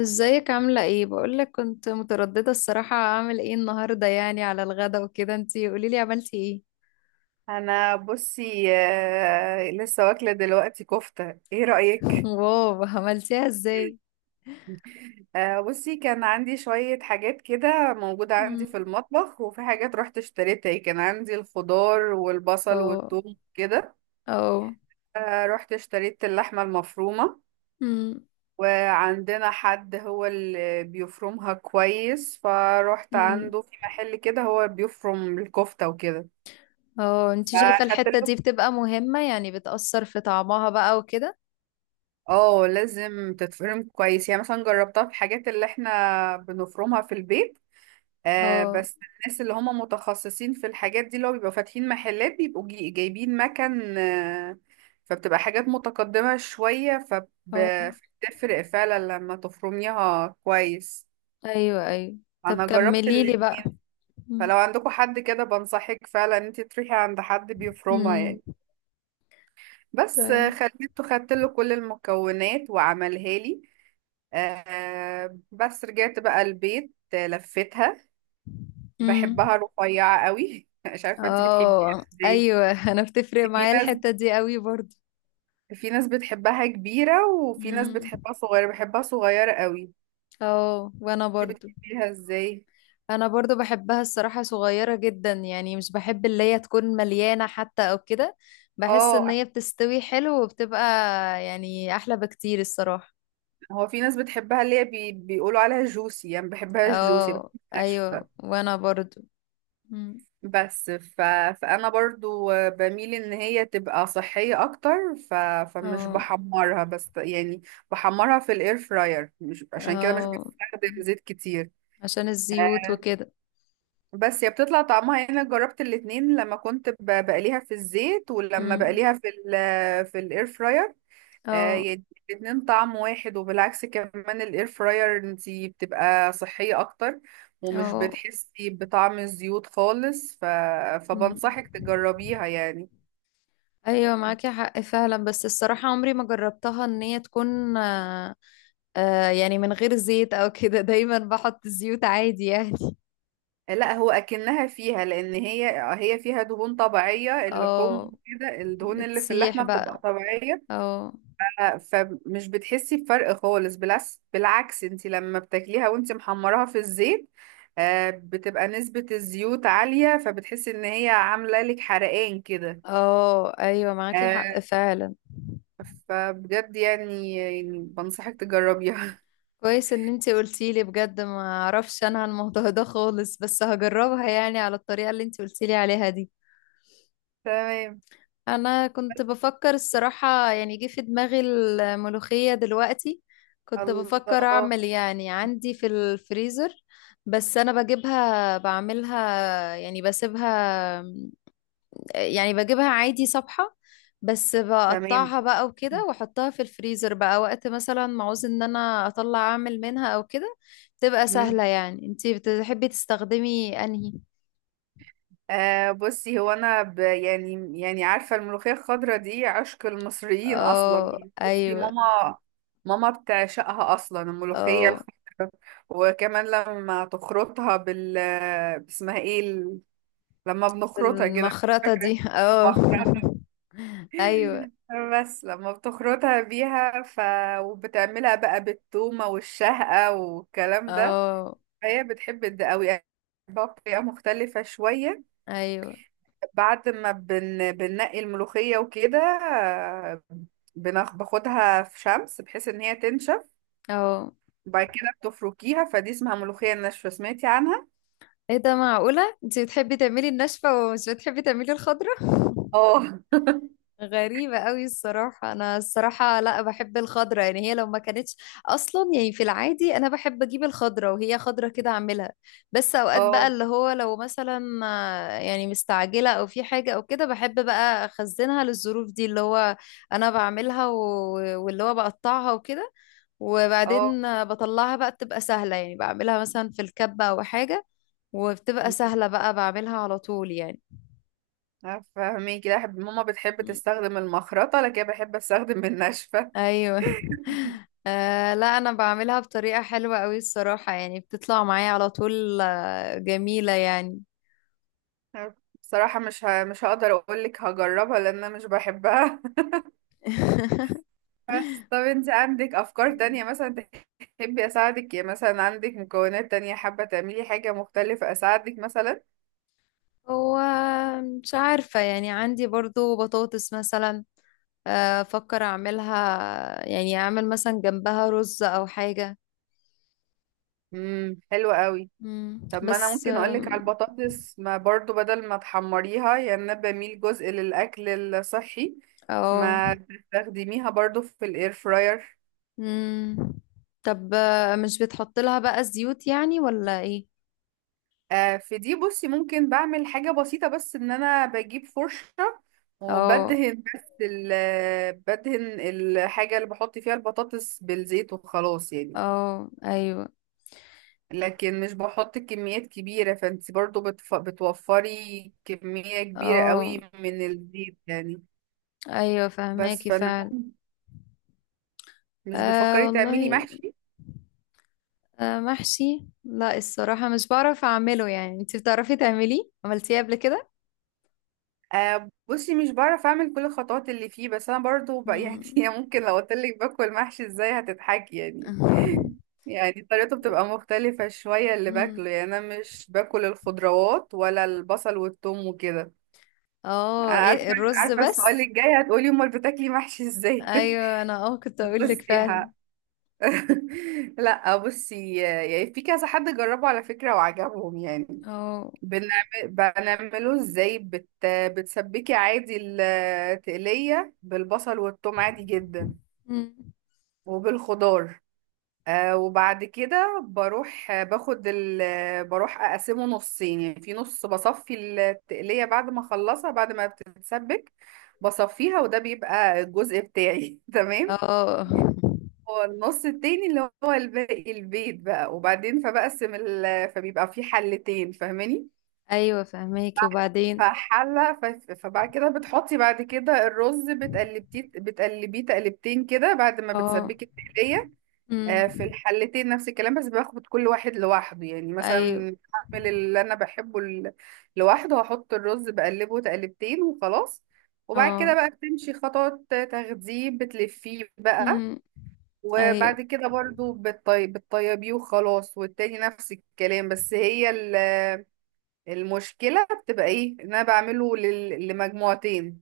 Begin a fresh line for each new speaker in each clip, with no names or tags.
ازيك؟ عاملة ايه؟ بقولك كنت مترددة الصراحة، اعمل ايه النهاردة يعني على الغدا وكده. انتي قوليلي عملتي ايه؟
انا بصي، لسه واكله دلوقتي كفته. ايه رايك؟
واو، عملتيها ازاي؟
بصي كان عندي شويه حاجات كده موجوده عندي في
مم.
المطبخ، وفي حاجات رحت اشتريتها، يعني كان عندي الخضار والبصل
اه.
والثوم كده.
اه.
رحت اشتريت اللحمه المفرومه.
مم.
وعندنا حد هو اللي بيفرمها كويس، فروحت
مم.
عنده في محل كده هو بيفرم الكفته وكده.
اه، انتي شايفة الحتة دي
فاخدت.
بتبقى مهمة؟ يعني بتأثر في طعمها بقى وكده.
اه، لازم تتفرم كويس، يعني مثلا جربتها في الحاجات اللي احنا بنفرمها في البيت.
اه.
بس الناس اللي هم متخصصين في الحاجات دي، اللي هو بيبقوا فاتحين محلات، بيبقوا جايبين مكن. فبتبقى حاجات متقدمة شوية.
اه،
فبتفرق فعلا لما تفرميها كويس.
ايوه، ايوه. طب
انا جربت
كمليلي بقى.
الاتنين.
مم.
فلو عندكم حد كده، بنصحك فعلا ان انت تروحي عند حد بيفرمها
مم.
يعني. بس
طيب.
خليته خدت له كل المكونات وعملها لي. بس رجعت بقى البيت، لفيتها.
مم.
بحبها رفيعة قوي. مش عارفة انت بتحبيها
اه،
ازاي.
ايوه، انا بتفرق
في
معايا
ناس
الحتة دي قوي برضو.
في ناس بتحبها كبيرة، وفي ناس
مم.
بتحبها صغيرة، بحبها صغيرة قوي.
اه، وانا
انت
برضو.
بتحبيها ازاي؟
انا برضو بحبها الصراحة صغيرة جدا، يعني مش بحب اللي هي تكون مليانة حتى او كده. بحس ان
اه،
هي بتستوي حلو وبتبقى يعني احلى بكتير الصراحة.
هو في ناس بتحبها اللي هي بيقولوا عليها جوسي، يعني بحبها جوسي، بحبها
اه، ايوه،
ناشفة.
وانا برضو. مم.
بس فانا برضو بميل ان هي تبقى صحية اكتر. فمش
اه.
بحمرها بس يعني. بحمرها في الاير فراير، مش عشان كده مش
اه.
بستخدم زيت كتير.
عشان الزيوت وكده.
بس هي بتطلع طعمها يعني، انا جربت الاتنين لما كنت بقليها في الزيت، ولما
مم.
بقليها في في الاير فراير.
اه.
يعني، الاتنين طعم واحد، وبالعكس كمان الاير فراير انتي بتبقى صحية اكتر، ومش
اه.
بتحسي بطعم الزيوت خالص.
مم.
فبنصحك تجربيها يعني.
ايوه، معاكي حق فعلا. بس الصراحة عمري ما جربتها ان هي تكون يعني من غير زيت او كده. دايما بحط زيوت عادي يعني.
لا، هو اكنها فيها، لان هي فيها دهون طبيعية، اللحوم
اه.
كده الدهون اللي في
بتسيح
اللحمة بتبقى
بقى.
طبيعية.
اه.
ف- فمش بتحسي بفرق خالص، بالعكس بالعكس، انت لما بتاكليها وانت محمراها في الزيت، بتبقى نسبة الزيوت عالية، فبتحسي ان هي عاملة لك حرقان كده.
اه، ايوه، معاكي
آه،
حق فعلا.
فبجد يعني بنصحك تجربيها.
كويس ان انتي قلتيلي. بجد ما اعرفش انا عن الموضوع ده خالص، بس هجربها يعني على الطريقة اللي انتي قلتيلي عليها دي.
تمام.
انا كنت بفكر الصراحة، يعني جه في دماغي الملوخية دلوقتي. كنت بفكر
الله.
اعمل، يعني عندي في الفريزر. بس انا بجيبها بعملها، يعني بسيبها، يعني بجيبها عادي صبحة. بس
تمام.
بقطعها بقى وكده، واحطها في الفريزر بقى وقت مثلا ما عاوز ان انا اطلع اعمل منها او كده. تبقى
مم.
سهلة يعني. انتي بتحبي تستخدمي انهي؟
بصي، هو انا يعني عارفه الملوخيه الخضراء دي عشق المصريين اصلا،
اه،
يعني بصي،
ايوه.
ماما بتعشقها اصلا الملوخيه
اه.
الخضراء. وكمان لما تخرطها اسمها ايه؟ لما بنخرطها كده مش
بالمخرطة
فاكره.
دي، اه.
المخرطة.
ايوه.
بس لما بتخرطها بيها. وبتعملها بقى بالتومه والشهقه والكلام ده،
اه.
هي بتحب ده قوي، بطريقه مختلفه شويه.
ايوه.
بعد ما بننقي الملوخية وكده، باخدها في شمس بحيث ان هي تنشف،
اه.
وبعد كده بتفركيها، فدي اسمها ملوخية ناشفة، سمعتي عنها؟
ايه ده؟ معقولة انتي بتحبي تعملي الناشفة ومش بتحبي تعملي الخضرة؟
اه.
غريبة قوي الصراحة. أنا الصراحة، لا، بحب الخضرة، يعني هي لو ما كانتش أصلا، يعني في العادي أنا بحب أجيب الخضرة وهي خضرة كده أعملها. بس أوقات بقى
اه.
اللي هو لو مثلا يعني مستعجلة أو في حاجة أو كده، بحب بقى أخزنها للظروف دي اللي هو أنا بعملها. واللي هو بقطعها وكده،
اه.
وبعدين بطلعها بقى، بتبقى سهلة يعني، بعملها مثلا في الكبة أو حاجة، وبتبقى سهلة بقى بعملها على طول يعني.
فاهمين كده. ماما بتحب تستخدم المخرطة، لكن أنا بحب استخدم الناشفة.
ايوه. لا، انا بعملها بطريقة حلوة قوي الصراحة، يعني بتطلع معايا على طول، جميلة يعني.
بصراحة مش هقدر اقولك هجربها لان انا مش بحبها. بس طب، انت عندك افكار تانية مثلا؟ تحبي اساعدك؟ يا مثلا عندك مكونات تانية حابة تعملي حاجة مختلفة، اساعدك مثلا؟
هو، مش عارفة. يعني عندي برضو بطاطس مثلا، افكر اعملها، يعني اعمل مثلا جنبها رز او حاجة.
حلو قوي.
مم.
طب ما انا
بس
ممكن اقولك على البطاطس، ما برضو بدل ما تحمريها، يعني انا بميل جزء للاكل الصحي،
اه.
ما تستخدميها برضو في الاير فراير.
مم. طب، مش بتحط لها بقى زيوت يعني ولا ايه؟
في دي بصي، ممكن بعمل حاجة بسيطة بس، ان انا بجيب فرشة
اه.
وبدهن بس، بدهن الحاجة اللي بحط فيها البطاطس بالزيت، وخلاص يعني.
اه، ايوه.
لكن مش بحط كميات كبيرة، فانت برضو بتوفري كمية كبيرة
اه،
قوي من الزيت يعني.
ايوه،
بس
فهماكي
فانا،
فعلا.
مش بتفكري تعملي
والله.
محشي؟
محشي؟ لا الصراحة مش بعرف اعمله. يعني انت بتعرفي تعمليه؟ عملتيه قبل كده؟
بصي مش بعرف اعمل كل الخطوات اللي فيه، بس انا برضو يعني،
مم.
ممكن لو قلت لك باكل محشي ازاي هتضحكي يعني. يعني طريقته بتبقى مختلفة شوية اللي
مم.
باكله، يعني انا مش باكل الخضروات ولا البصل والثوم وكده.
اه،
عارفة،
ايه، الرز
عارفة السؤال
بس.
الجاي، هتقولي امال بتاكلي محشي ازاي.
ايوه، انا كنت اقول لك
بصي
فعلا.
ها. لا بصي، يعني في كذا حد جربه على فكرة وعجبهم يعني.
اه.
بنعمله ازاي، بتسبكي عادي التقلية بالبصل والثوم عادي جدا،
مم.
وبالخضار. وبعد كده بروح، بروح اقسمه نصين، يعني في نص بصفي التقلية بعد ما اخلصها بعد ما بتتسبك، بصفيها وده بيبقى الجزء بتاعي. تمام.
اه.
هو النص التاني اللي هو الباقي البيت بقى، وبعدين فبيبقى في حلتين، فاهماني؟
ايوه، فهماكي. وبعدين؟
فحلة، فبعد كده بتحطي بعد كده الرز، بتقلبيه تقلبتين كده بعد ما
اه.
بتسبكي التقلية.
مم.
في الحلتين نفس الكلام، بس باخد كل واحد لوحده، يعني
ايوه.
مثلا هعمل اللي انا بحبه. لوحده هحط الرز بقلبه تقلبتين وخلاص، وبعد كده
اه.
بقى بتمشي خطوات تغذيه، بتلفيه بقى.
مم. ايوه.
وبعد كده برضو بتطيبيه وخلاص، والتاني نفس الكلام، بس هي ال المشكلة بتبقى ايه؟ ان انا بعمله لمجموعتين،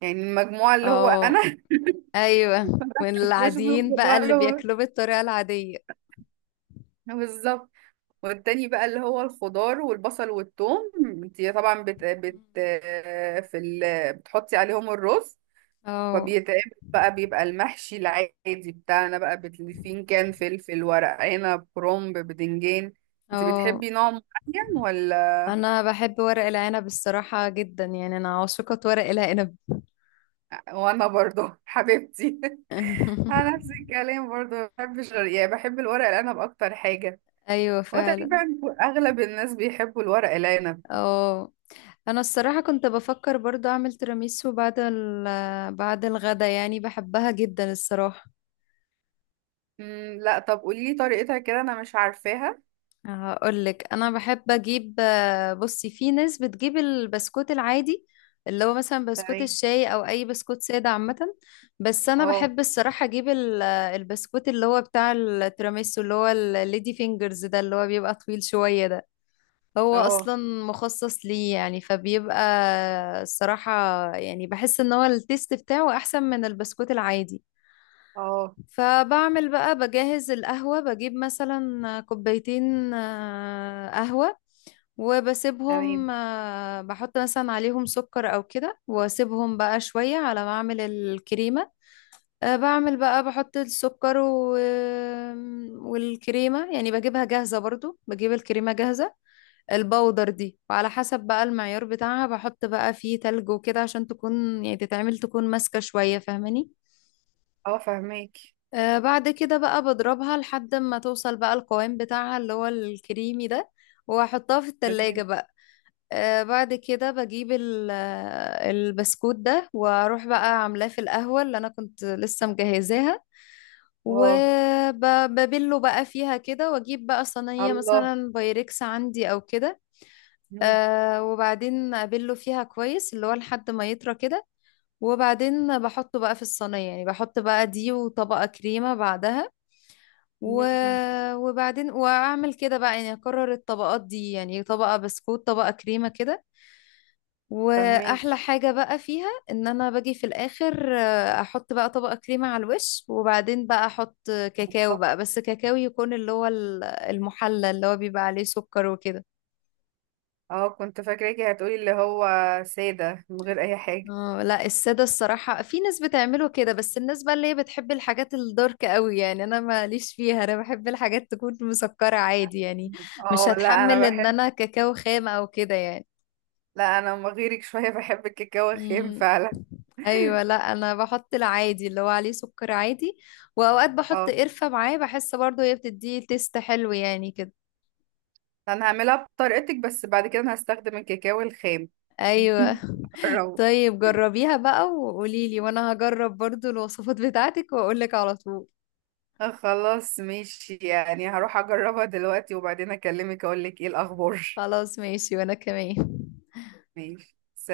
يعني المجموعة اللي هو
اه،
انا.
ايوه، من
مش
العاديين بقى
بالخضار.
اللي بياكلوه بالطريقة العادية.
بالظبط. والتاني بقى اللي هو الخضار والبصل والثوم. انت طبعا بتحطي عليهم الرز،
اه.
فبيتعمل بقى، بيبقى المحشي العادي بتاعنا، بقى بتلفين كان فلفل، ورق عنب، كرنب، بدنجان. انت
اه.
بتحبي نوع معين ولا؟
انا بحب ورق العنب الصراحة جدا، يعني انا عاشقة ورق العنب.
وانا برضه حبيبتي. انا نفس الكلام برضو بحب يعني بحب الورق العنب اكتر حاجه.
ايوه،
هو تقريبا
فعلا.
اغلب الناس بيحبوا الورق العنب.
اه. انا الصراحة كنت بفكر برضو اعمل تيراميسو بعد الغدا، يعني بحبها جدا الصراحة.
لا طب، قولي لي طريقتها كده، انا مش عارفاها.
هقول لك. انا بحب اجيب، بصي، في ناس بتجيب البسكوت العادي اللي هو مثلا بسكوت
تمام.
الشاي او اي بسكوت ساده عامه. بس انا
اه.
بحب الصراحه اجيب البسكوت اللي هو بتاع التيراميسو، اللي هو الليدي فينجرز ده، اللي هو بيبقى طويل شويه ده. هو
اه.
اصلا مخصص ليه يعني، فبيبقى الصراحه، يعني بحس ان هو التيست بتاعه احسن من البسكوت العادي.
اه.
فبعمل بقى، بجهز القهوه، بجيب مثلا كوبايتين قهوه،
تمام.
وبسيبهم، بحط مثلا عليهم سكر او كده، واسيبهم بقى شوية على ما اعمل الكريمة. بعمل بقى، بحط السكر. والكريمة يعني بجيبها جاهزة، برضو بجيب الكريمة جاهزة، البودر دي. وعلى حسب بقى المعيار بتاعها بحط بقى فيه تلج وكده، عشان تكون يعني تتعمل، تكون ماسكة شوية، فاهماني؟
اه. فهماك
بعد كده بقى بضربها لحد ما توصل بقى القوام بتاعها اللي هو الكريمي ده، واحطها في التلاجة
تمام
بقى. بعد كده بجيب البسكوت ده، واروح بقى عاملاه في القهوة اللي انا كنت لسه مجهزاها،
اه
وببله بقى فيها كده، واجيب بقى صينية
الله.
مثلا بايركس عندي او كده.
مم.
وبعدين ابله فيها كويس اللي هو لحد ما يطرى كده، وبعدين بحطه بقى في الصينية، يعني بحط بقى دي وطبقة كريمة بعدها و...
مم.
وبعدين واعمل كده بقى، يعني اكرر الطبقات دي، يعني طبقة بسكوت طبقة كريمة كده.
فهماك.
واحلى حاجة بقى فيها ان انا باجي في الاخر، احط بقى طبقة كريمة على الوش، وبعدين بقى احط كاكاو
بالظبط.
بقى، بس كاكاو يكون اللي هو المحلى اللي هو بيبقى عليه سكر وكده.
اه، كنت فاكراكي هتقولي اللي هو ساده من غير اي حاجه.
اه، لا، السادة الصراحة في ناس بتعمله كده، بس الناس بقى اللي هي بتحب الحاجات الدارك قوي يعني، انا ماليش فيها. انا بحب الحاجات تكون مسكرة عادي يعني، مش
اه، لا انا
هتحمل ان
بحب.
انا كاكاو خام او كده يعني.
لا انا ما غيرك شويه. بحب الكاكاو الخام
مم.
فعلا.
ايوه، لا، انا بحط العادي اللي هو عليه سكر عادي، واوقات بحط
اه،
قرفة معاه، بحس برضو هي بتديه تيست حلو يعني كده.
انا هعملها بطريقتك، بس بعد كده انا هستخدم الكاكاو الخام.
ايوه.
جربه.
طيب، جربيها بقى وقوليلي، وانا هجرب برضو الوصفات بتاعتك واقولك على طول.
خلاص ماشي، يعني هروح اجربها دلوقتي، وبعدين اكلمك اقول لك ايه الاخبار.
خلاص، ماشي، وانا كمان.
ماشي، سلام.